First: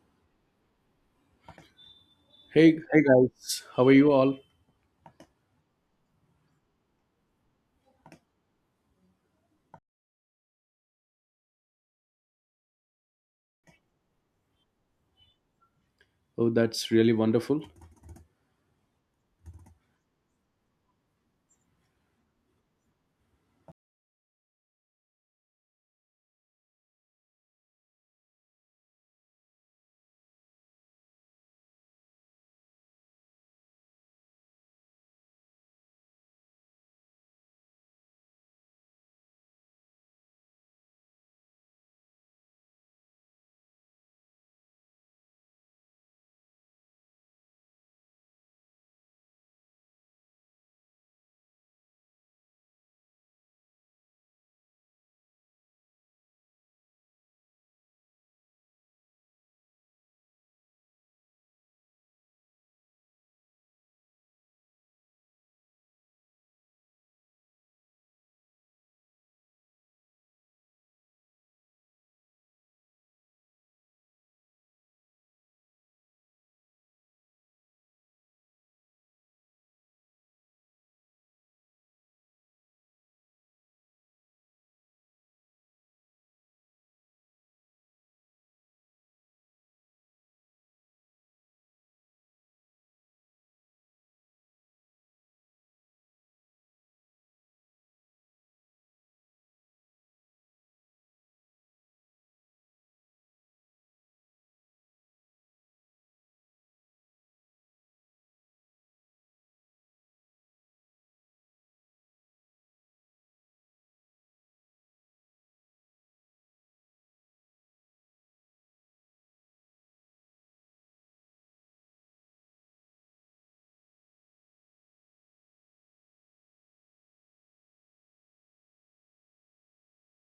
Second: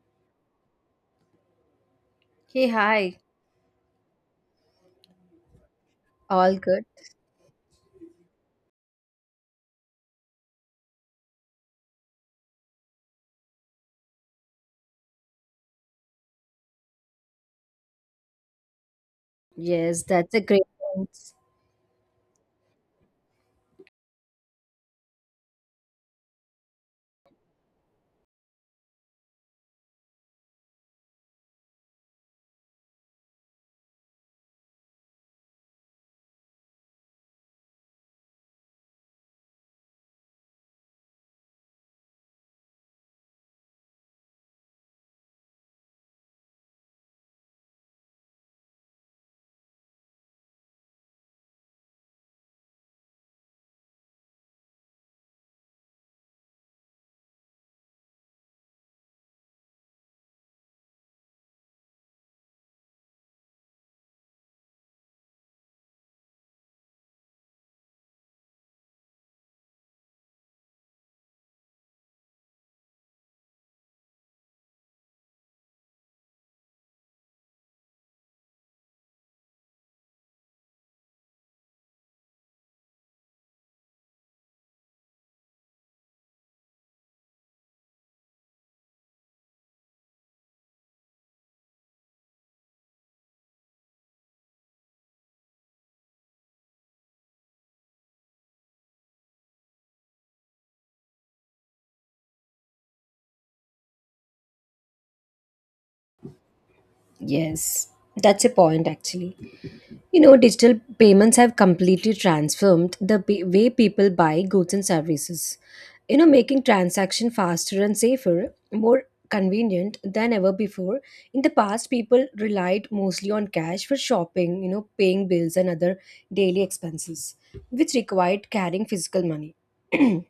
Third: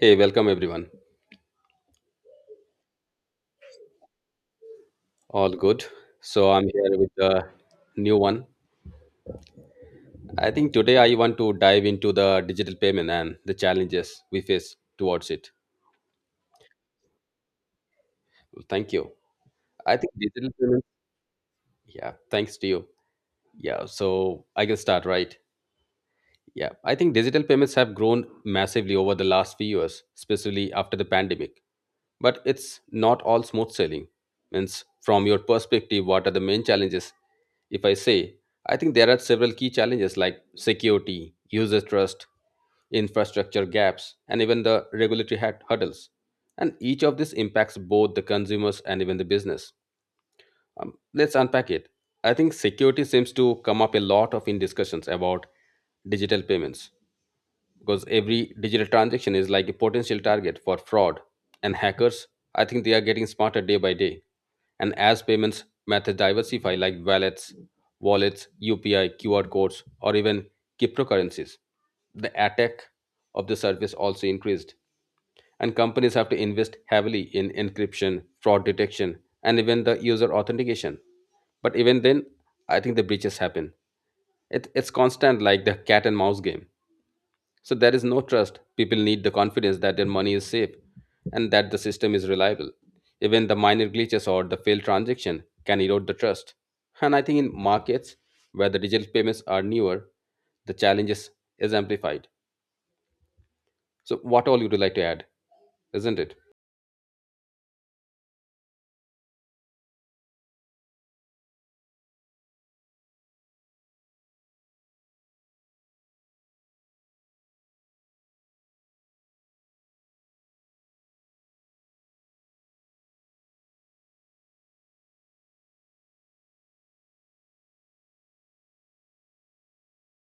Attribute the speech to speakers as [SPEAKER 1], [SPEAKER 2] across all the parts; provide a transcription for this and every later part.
[SPEAKER 1] Hey, welcome everyone.
[SPEAKER 2] Hey,
[SPEAKER 3] Hey, hey
[SPEAKER 2] hi.
[SPEAKER 3] guys, how are you all?
[SPEAKER 1] All good. So
[SPEAKER 2] All
[SPEAKER 1] I'm
[SPEAKER 2] good?
[SPEAKER 1] here with the new one. I think today I want to dive into the digital payment and the challenges we face towards it.
[SPEAKER 3] Oh, that's really wonderful.
[SPEAKER 1] Well, thank you. I
[SPEAKER 2] Yes,
[SPEAKER 1] think
[SPEAKER 2] that's a
[SPEAKER 1] digital
[SPEAKER 2] great
[SPEAKER 1] payments,
[SPEAKER 2] point.
[SPEAKER 1] yeah, thanks to you. Yeah, so I can start, right? Yeah, I think digital payments have grown massively over the last few years, especially after the pandemic, but it's not all smooth sailing. Means, from your perspective, what are the main challenges? If I say, I think there are several key challenges like security, user trust, infrastructure gaps, and even the regulatory hurdles. And each of this impacts both the consumers and even the business. Let's unpack it. I think security seems to come up a lot of in discussions about digital payments, because every digital transaction is like a potential target for fraud and hackers. I think they are getting smarter day by day, and as payments methods diversify like wallets, UPI, QR codes, or even cryptocurrencies, the attack of the service also increased. And companies have to invest heavily in encryption, fraud detection, and even the user authentication. But even then, I think the breaches happen. It's constant, like the cat and mouse game. So there is no trust. People need the confidence that their money is safe and that the system is reliable. Even the minor glitches or the failed transaction can erode the trust. And I think in markets where the digital payments are newer, the challenges is amplified. So what all you would like to add, isn't it?
[SPEAKER 2] Yes, that's a point actually. You know, digital payments have completely transformed the way people buy goods and services. You know, making transaction faster and safer, more convenient than ever before. In the past, people relied mostly on cash for shopping, you know, paying bills and other daily expenses, which required carrying physical money.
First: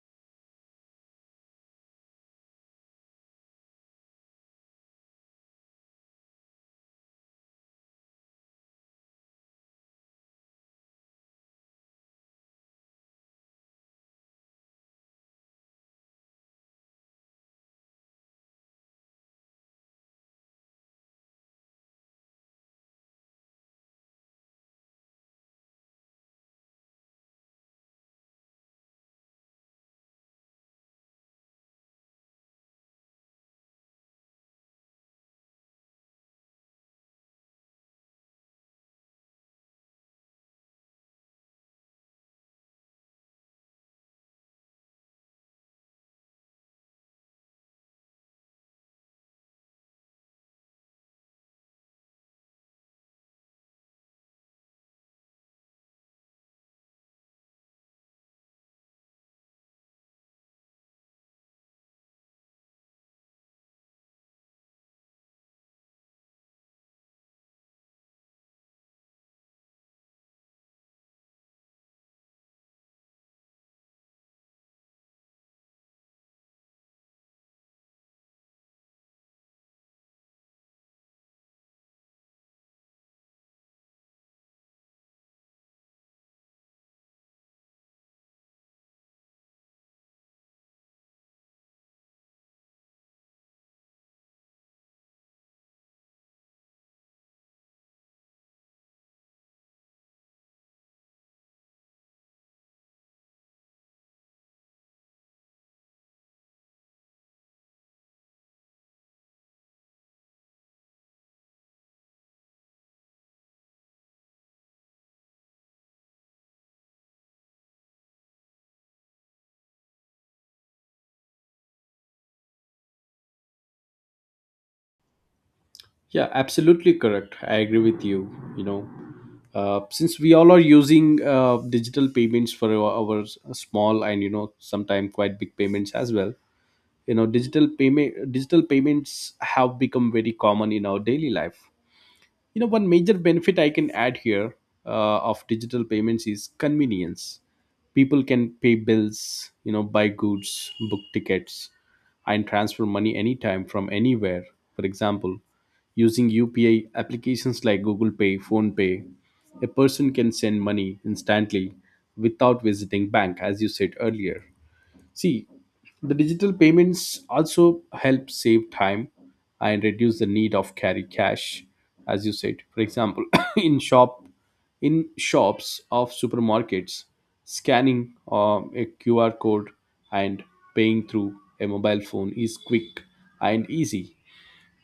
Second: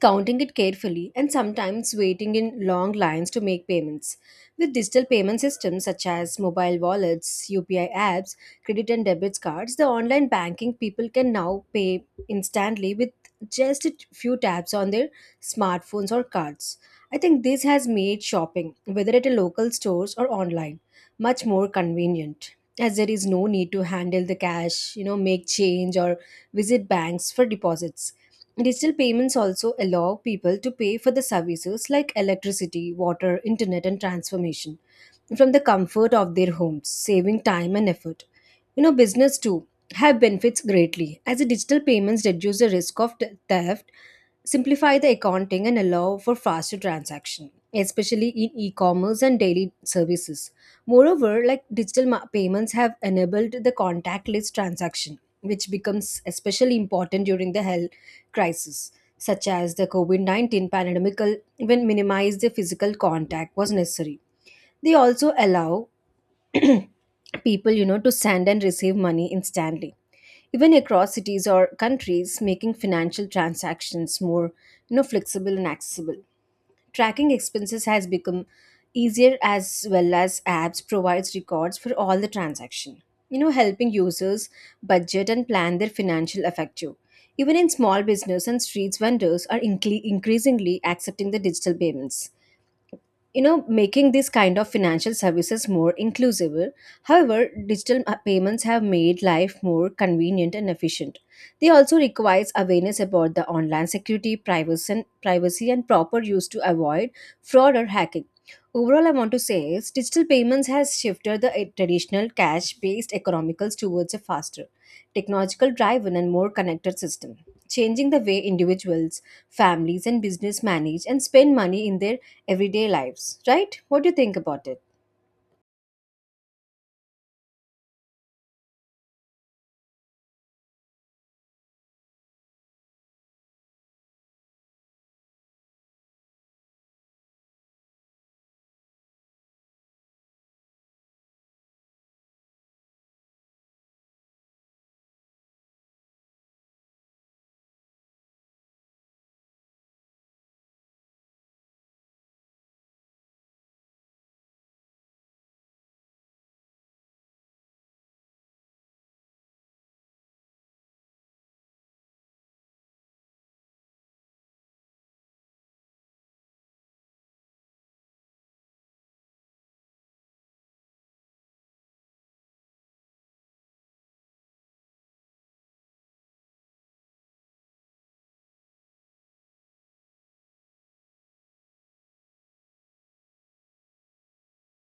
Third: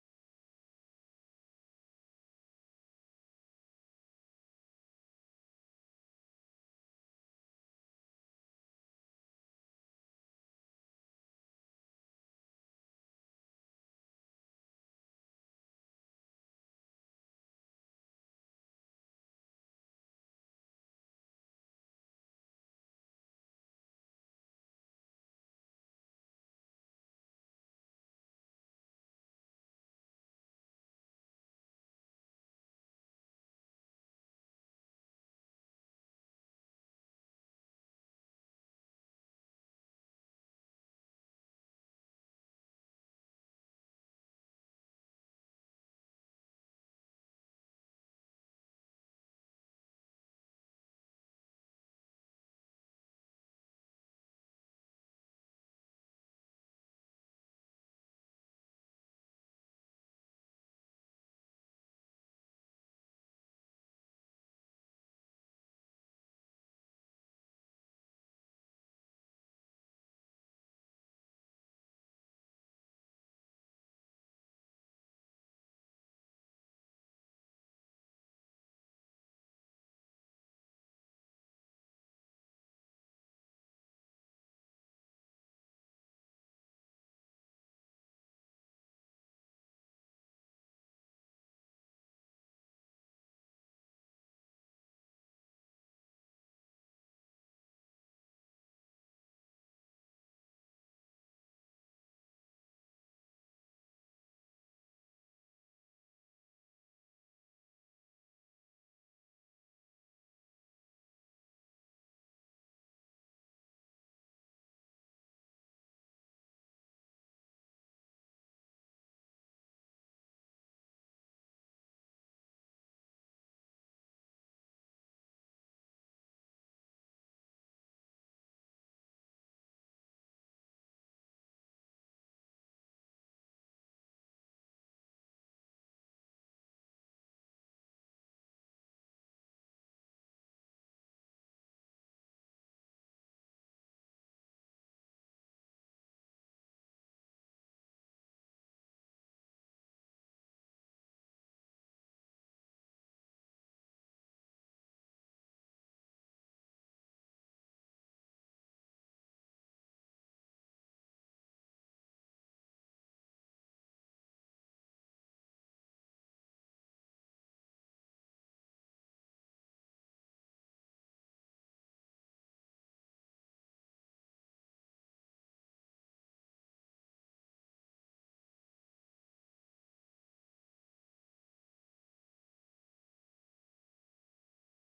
[SPEAKER 2] Counting it carefully, and sometimes waiting in long lines to make payments. With digital payment systems such as mobile wallets, UPI apps, credit and debit cards, the online banking people can now pay instantly with just a few taps on their smartphones or cards. I think this has made shopping, whether at a local stores or online, much more convenient as there is no need to handle the cash, you know, make change or visit banks for deposits. Digital payments also allow people to pay for the services like electricity, water, internet, and transformation from the comfort of their homes, saving time and effort. You know, business too have benefits greatly as the digital payments reduce the risk of theft, simplify the accounting, and allow for faster transaction, especially in e-commerce and daily services. Moreover, like, digital payments have enabled the contactless transaction, which becomes especially important during the health crisis such as the covid-19 pandemic, when minimize the physical contact was necessary. They also allow people, you know, to send and receive money instantly, even across cities or countries, making financial transactions more, you know, flexible and accessible. Tracking expenses has become easier as well as apps provides records for all the transaction, you know, helping users budget and plan their financial effective. Even in small business and streets vendors are increasingly accepting the digital payments, you know, making these kind of financial services more inclusive. However, digital payments have made life more convenient and efficient, they also requires awareness about the online security, privacy, and proper use to avoid fraud or hacking. Overall, I want to say is digital payments has shifted the traditional cash-based economicals towards a faster, technological-driven, and more connected system, changing the way individuals, families, and business manage and spend money in their everyday lives. Right? What do you think about it?
[SPEAKER 3] Yeah, absolutely correct. I agree with you. You know, since we all are using digital payments for our small and you know sometimes quite big payments as well. You know, digital payments have become very common in our daily life. You know, one major benefit I can add here of digital payments is convenience. People can pay bills, you know, buy goods, book tickets, and transfer money anytime from anywhere. For example, using UPI applications like Google Pay, Phone Pay, a person can send money instantly without visiting bank, as you said earlier. See, the digital payments also help save time and reduce the need of carry cash, as you said. For example, in shop, in shops of supermarkets, scanning a QR code and paying through a mobile phone is quick and easy.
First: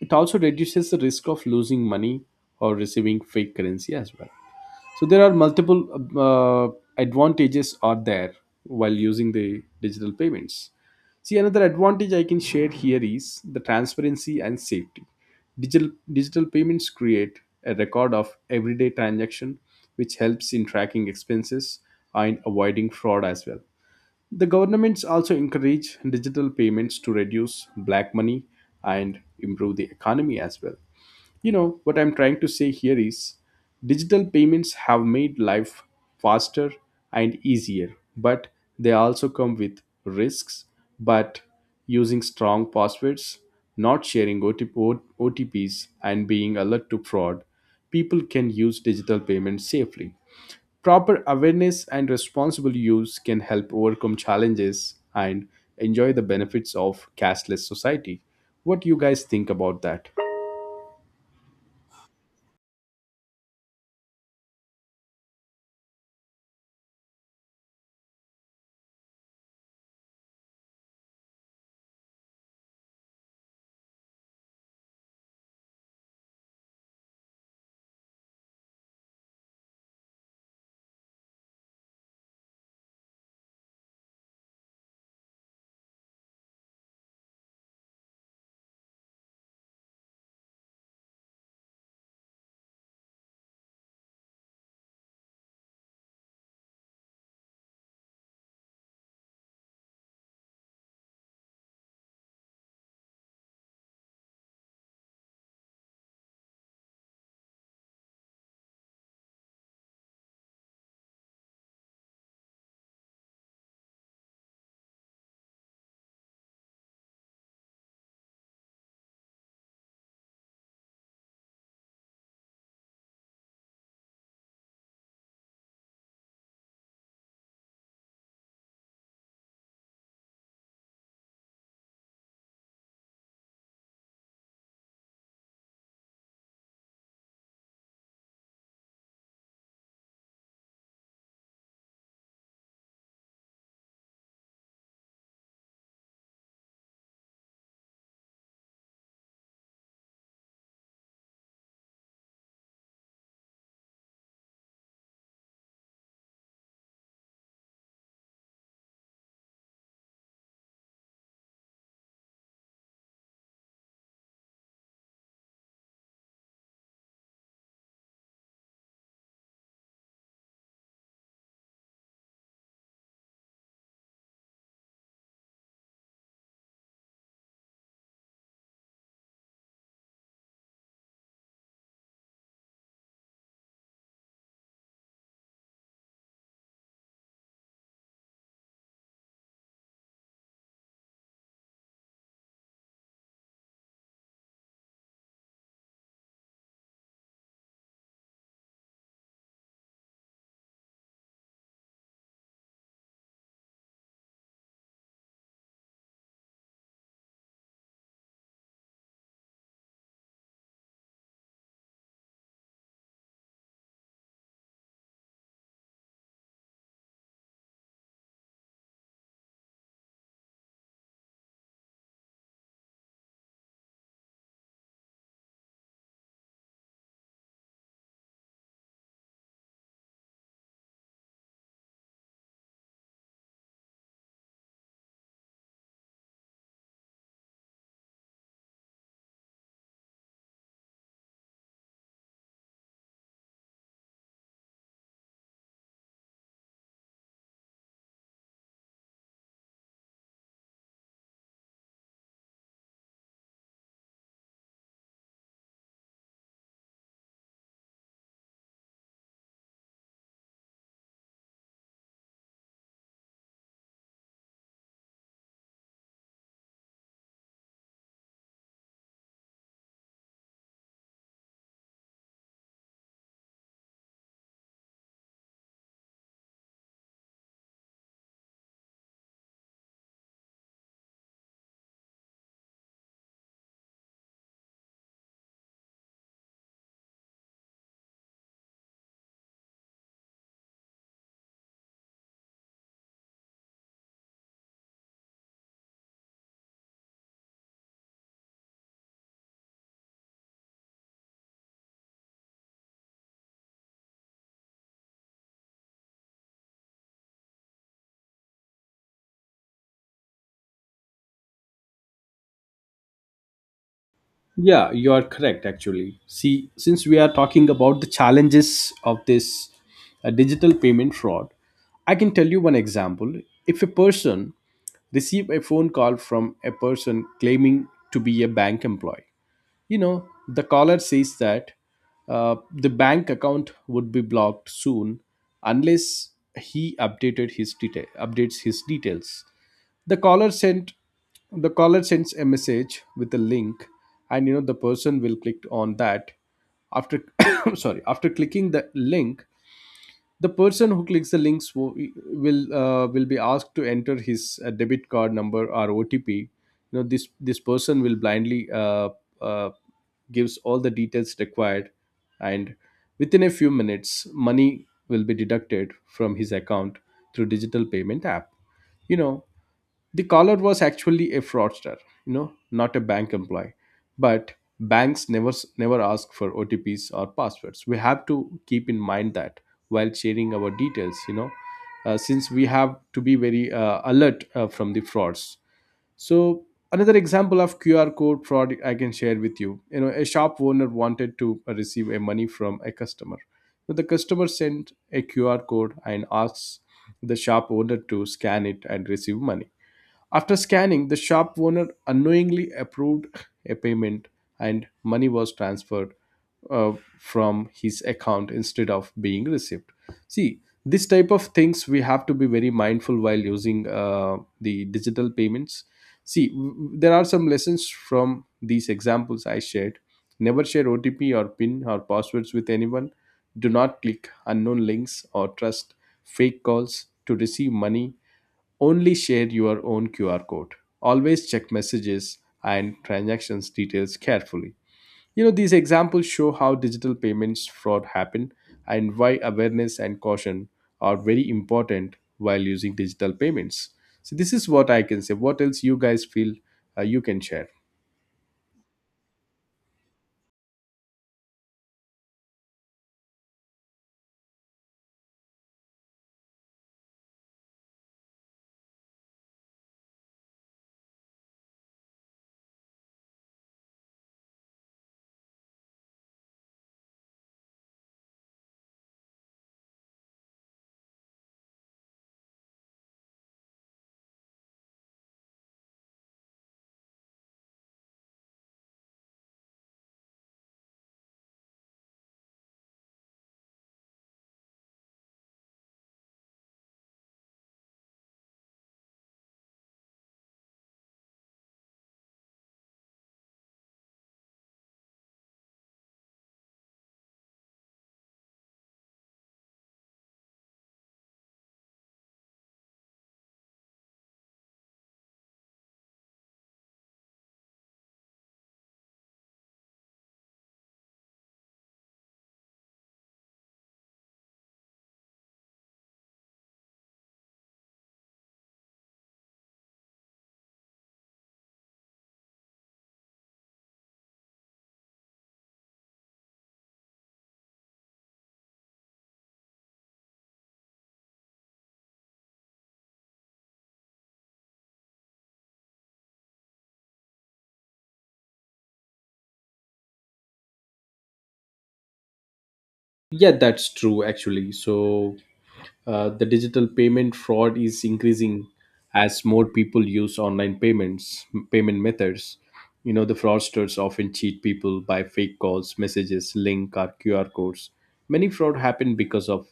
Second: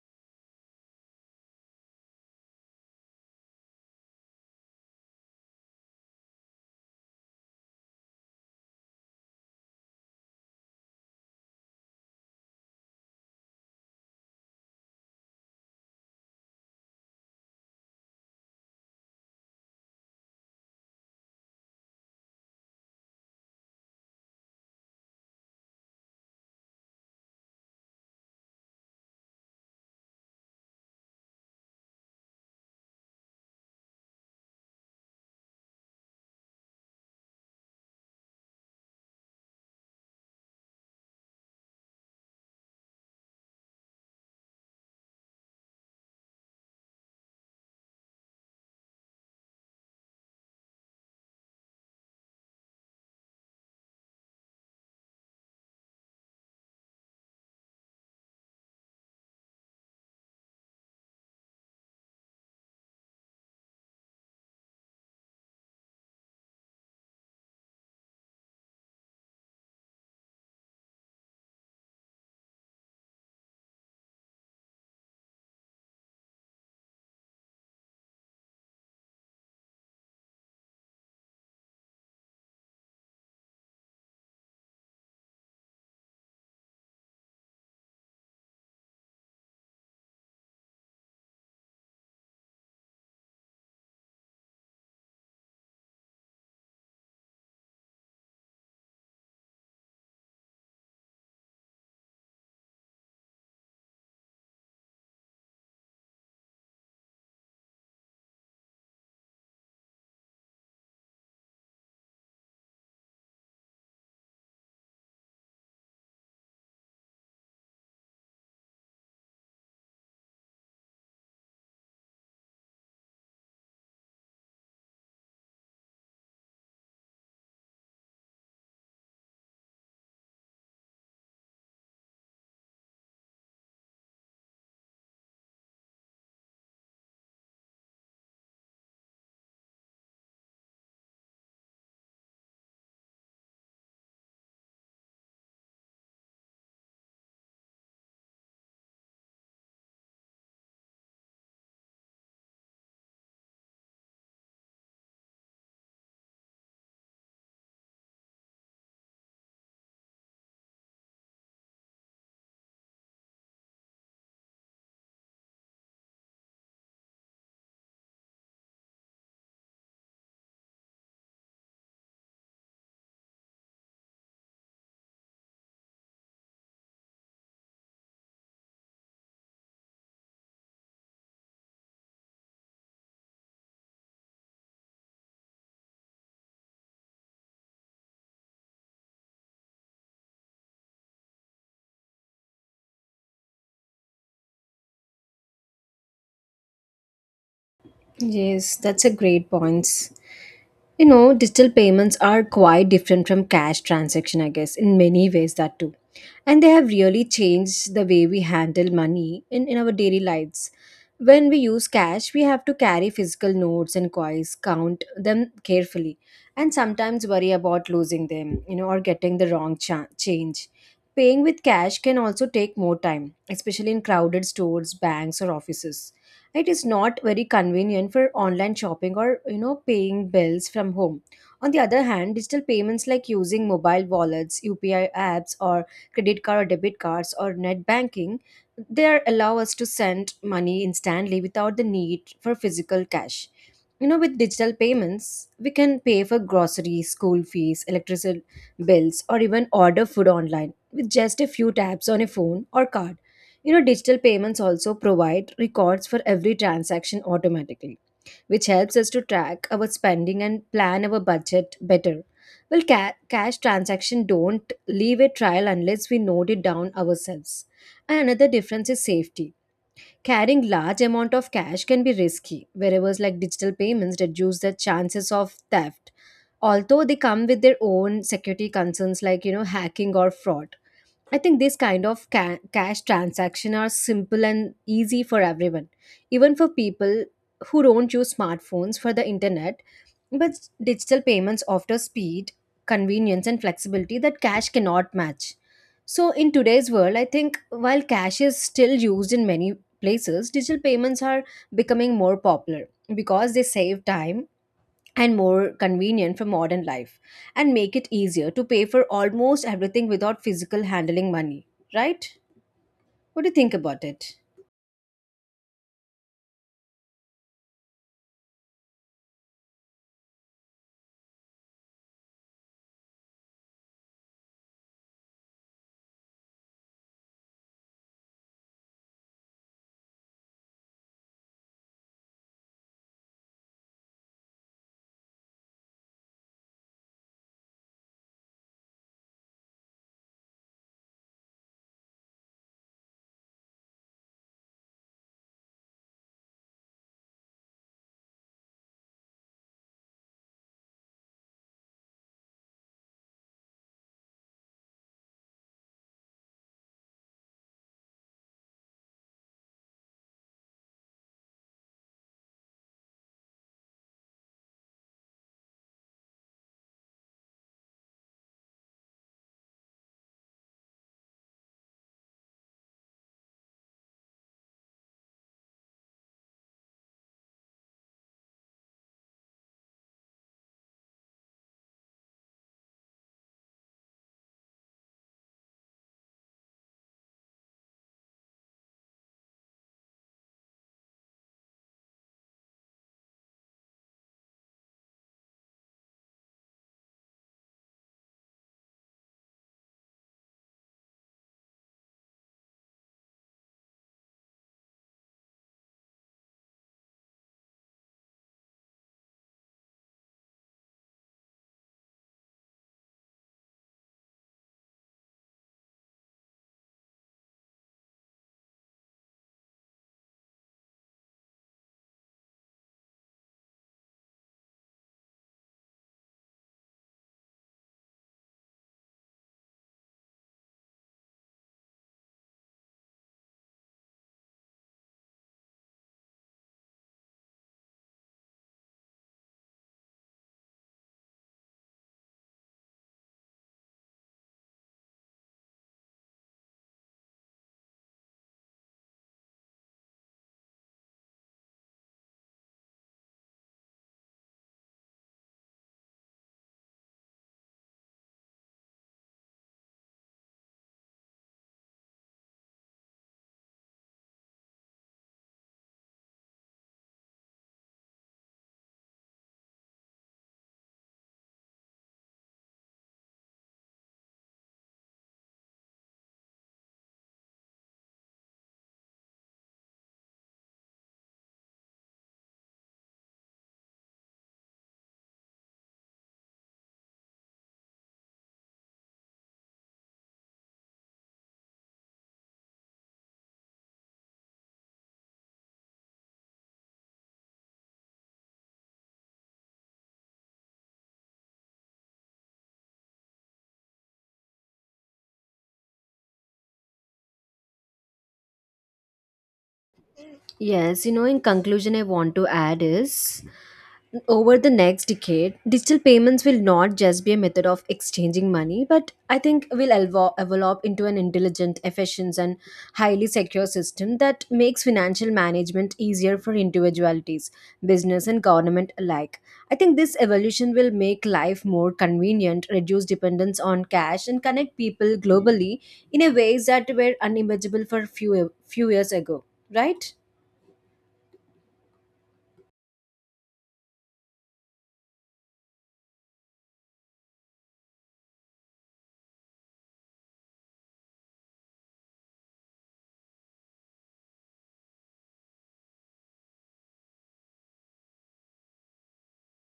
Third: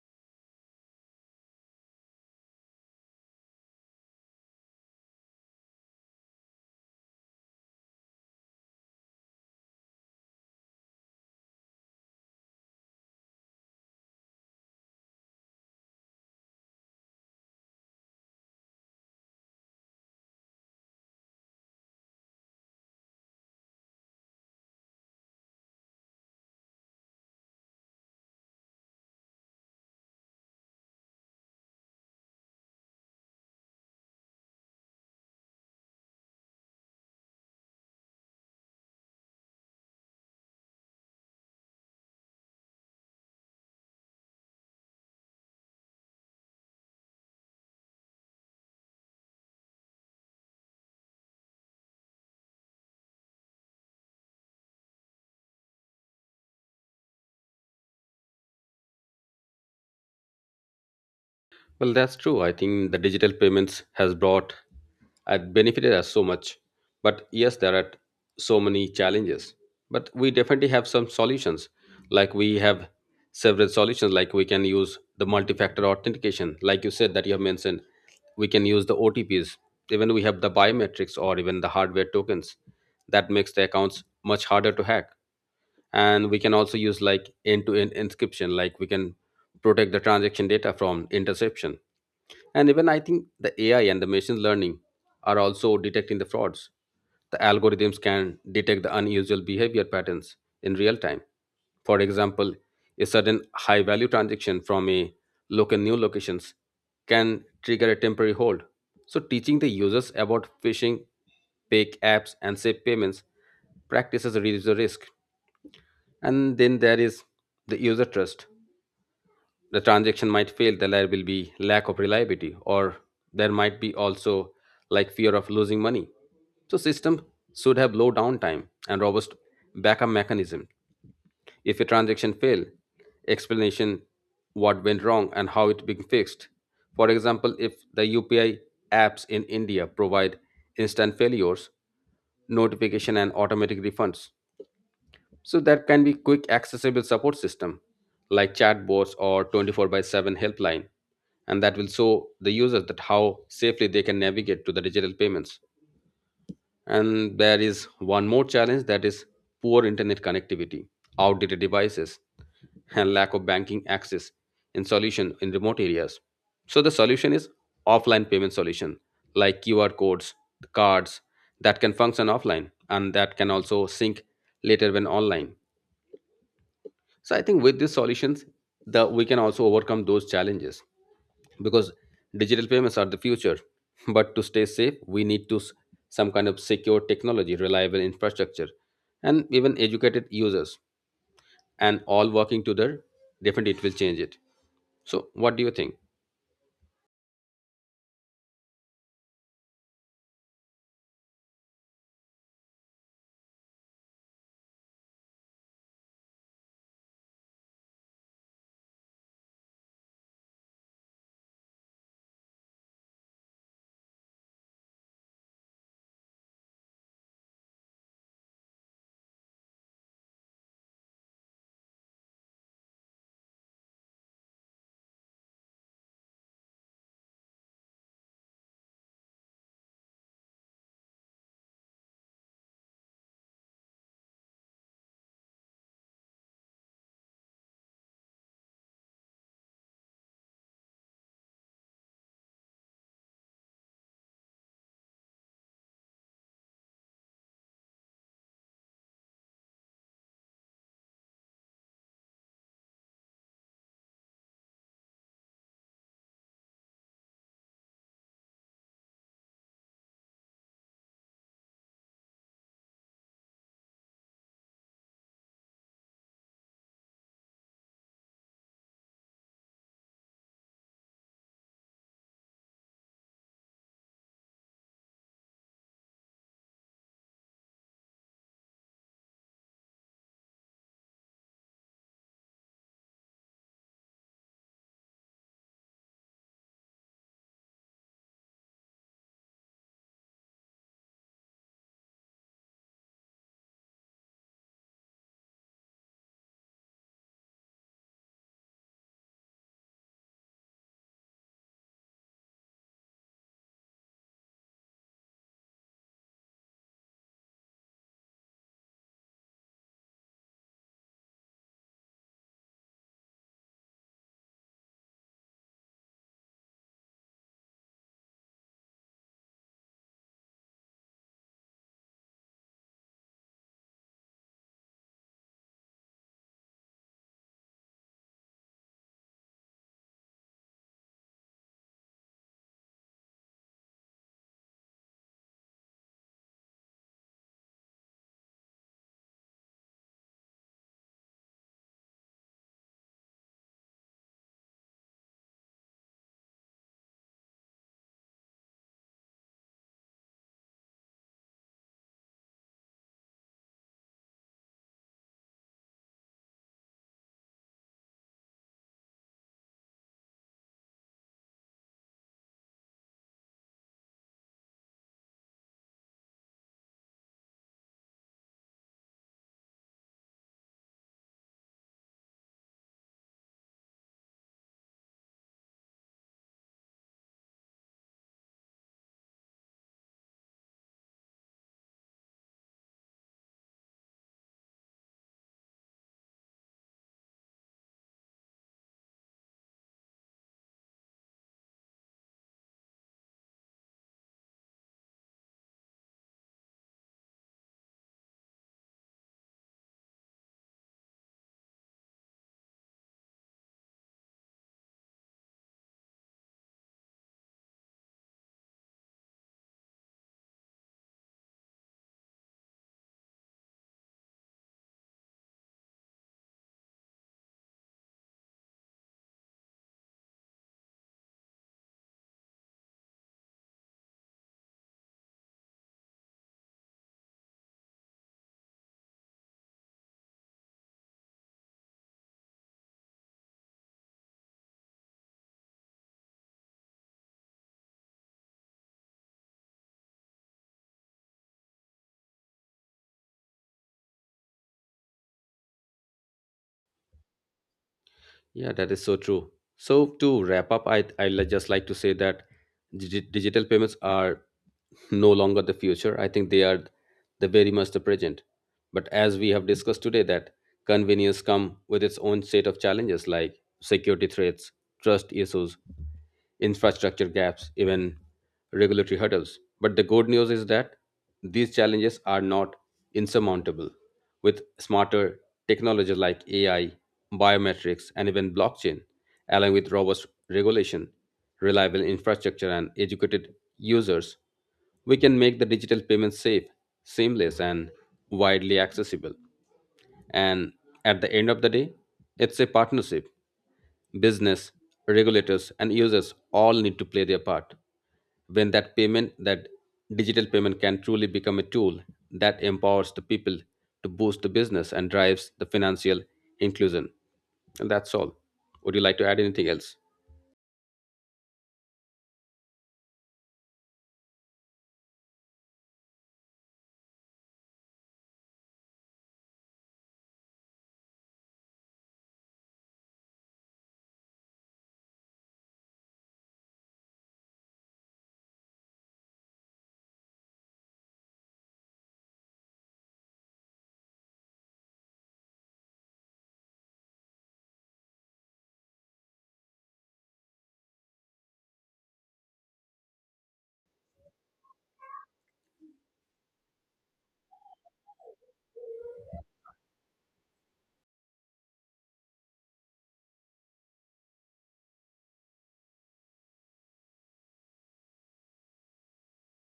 [SPEAKER 3] It also reduces the risk of losing money or receiving fake currency as well. So there are multiple uh, advantages are there while using the digital payments. See, another advantage I can share here is the transparency and safety. Digital payments create a record of everyday transaction, which helps in tracking expenses and avoiding fraud as well. The governments also encourage digital payments to reduce black money and improve the economy as well. You know, what I'm trying to say here is digital payments have made life faster and easier, but they also come with risks. But using strong passwords, not sharing OTPs, and being alert to fraud, people can use digital payments safely. Proper awareness and responsible use can help overcome challenges and enjoy the benefits of cashless society. What do you guys think about that?
[SPEAKER 1] Well, that's true. I think the digital payments has brought and benefited us so much. But yes, there are so many challenges. But we definitely have some solutions. Like we have several solutions, like we can use the multi-factor authentication, like you said that you have mentioned. We can use the OTPs. Even we have the biometrics or even the hardware tokens. That makes the accounts much harder to hack. And we can also use like end-to-end encryption, like we can protect the transaction data from interception. And even I think the AI and the machine learning are also detecting the frauds. The algorithms can detect the unusual behavior patterns in real time. For example, a sudden high value transaction from a local new locations can trigger a temporary hold. So teaching the users about phishing, fake apps, and safe payments practices reduce the risk. And then there is the user trust. The transaction might fail, then there will be lack of reliability, or there might be also like fear of losing money. So system should have low downtime and robust backup mechanism. If a transaction fail, explanation what went wrong and how it being fixed. For example, if the UPI apps in India provide instant failures notification and automatic refunds, so that can be quick accessible support system like chatbots or 24 by 7 helpline, and that will show the users that how safely they can navigate to the digital payments. And there is one more challenge that is poor internet connectivity, outdated devices, and lack of banking access in solution in remote areas. So the solution is offline payment solution like QR codes, cards that can function offline and that can also sync later when online. So I think with these solutions, the we can also overcome those challenges, because digital payments are the future. But to stay safe, we need to some kind of secure technology, reliable infrastructure, and even educated users, and all working together. Definitely, it will change it. So, what do you think?
[SPEAKER 2] Yes, that's a great point. You know, digital payments are quite different from cash transaction, I guess, in many ways that too. And they have really changed the way we handle money in our daily lives. When we use cash, we have to carry physical notes and coins, count them carefully, and sometimes worry about losing them, you know, or getting the wrong change. Paying with cash can also take more time, especially in crowded stores, banks, or offices. It is not very convenient for online shopping or, you know, paying bills from home. On the other hand, digital payments like using mobile wallets, UPI apps, or credit card or debit cards or net banking, allow us to send money instantly without the need for physical cash. You know, with digital payments, we can pay for groceries, school fees, electricity bills, or even order food online with just a few taps on a phone or card. You know, digital payments also provide records for every transaction automatically, which helps us to track our spending and plan our budget better. Well, cash transaction don't leave a trail unless we note it down ourselves. And another difference is safety. Carrying large amount of cash can be risky, whereas, like, digital payments reduce the chances of theft. Although they come with their own security concerns like, you know, hacking or fraud. I think this kind of cash transaction are simple and easy for everyone, even for people who don't use smartphones for the internet. But digital payments offer speed, convenience, and flexibility that cash cannot match. So in today's world, I think while cash is still used in many places, digital payments are becoming more popular because they save time and more convenient for modern life and make it easier to pay for almost everything without physical handling money, right? What do you think about it?
[SPEAKER 3] Yeah, you are correct, actually. See, since we are talking about the challenges of this digital payment fraud, I can tell you one example. If a person receive a phone call from a person claiming to be a bank employee, you know, the caller says that the bank account would be blocked soon unless he updates his details. The caller sent the caller sends a message with a link, and you know the person will click on that. After sorry, after clicking the link, the person who clicks the links wo- will be asked to enter his debit card number or OTP. You know this person will blindly uh, gives all the details required, and within a few minutes, money will be deducted from his account through digital payment app. You know, the caller was actually a fraudster, you know, not a bank employee, but banks never, never ask for OTPs or passwords. We have to keep in mind that while sharing our details, you know, since we have to be very alert from the frauds. So another example of QR code fraud I can share with you. You know, a shop owner wanted to receive a money from a customer, so the customer sent a QR code and asks the shop owner to scan it and receive money. After scanning, the shop owner unknowingly approved a payment, and money was transferred from his account instead of being received. See, this type of things we have to be very mindful while using the digital payments. See, there are some lessons from these examples I shared. Never share OTP or PIN or passwords with anyone. Do not click unknown links or trust fake calls to receive money. Only share your own QR code. Always check messages and transactions details carefully. You know, these examples show how digital payments fraud happen and why awareness and caution are very important while using digital payments. So this is what I can say. What else you guys feel you can share?
[SPEAKER 1] Yeah, that is so true. So, to wrap up, I just like to say that digital payments are no longer the future. I think they are the very much the present. But as we have discussed today, that convenience come with its own set of challenges like security threats, trust issues, infrastructure gaps, even regulatory hurdles. But the good news is that these challenges are not insurmountable. With smarter technologies like AI, biometrics, and even blockchain, along with robust regulation, reliable infrastructure, and educated users, we can make the digital payments safe, seamless, and widely accessible. And at the end of the day, it's a partnership. Business, regulators, and users all need to play their part. When that payment, that digital payment can truly become a tool that empowers the people to boost the business and drives the financial inclusion. And that's all. Would you like to add anything else?
[SPEAKER 2] Yes, you know, in conclusion, I want to add is over the next decade, digital payments will not just be a method of exchanging money, but I think will evolve into an intelligent, efficient, and highly secure system that makes financial management easier for individualities, business, and government alike. I think this evolution will make life more convenient, reduce dependence on cash, and connect people globally in a ways that were unimaginable for few years ago. Right?
[SPEAKER 3] Yeah, that's true actually. So, the digital payment fraud is increasing as more people use online payments payment methods. You know, the fraudsters often cheat people by fake calls, messages, link, or QR codes. Many fraud happen because of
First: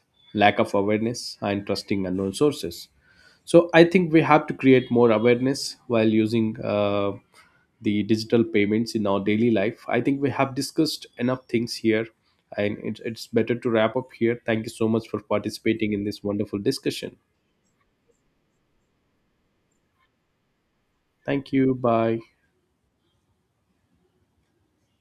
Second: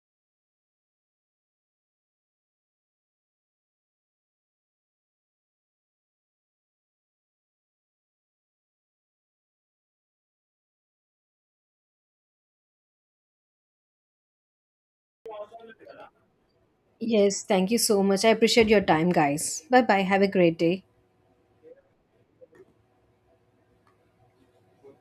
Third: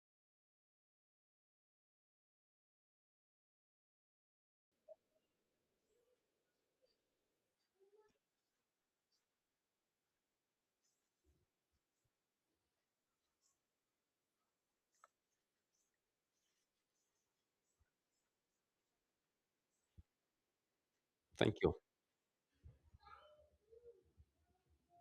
[SPEAKER 3] lack of awareness and trusting unknown sources. So I think we have to create more awareness while using the digital payments in our daily life. I think we have discussed enough things here, and it's better to wrap up here. Thank you so much for participating in this wonderful discussion.
[SPEAKER 2] Yes, thank you so much. I appreciate your time, guys. Bye bye. Have a great day.
[SPEAKER 3] Thank
[SPEAKER 1] Thank
[SPEAKER 3] you.
[SPEAKER 1] you.
[SPEAKER 3] Bye.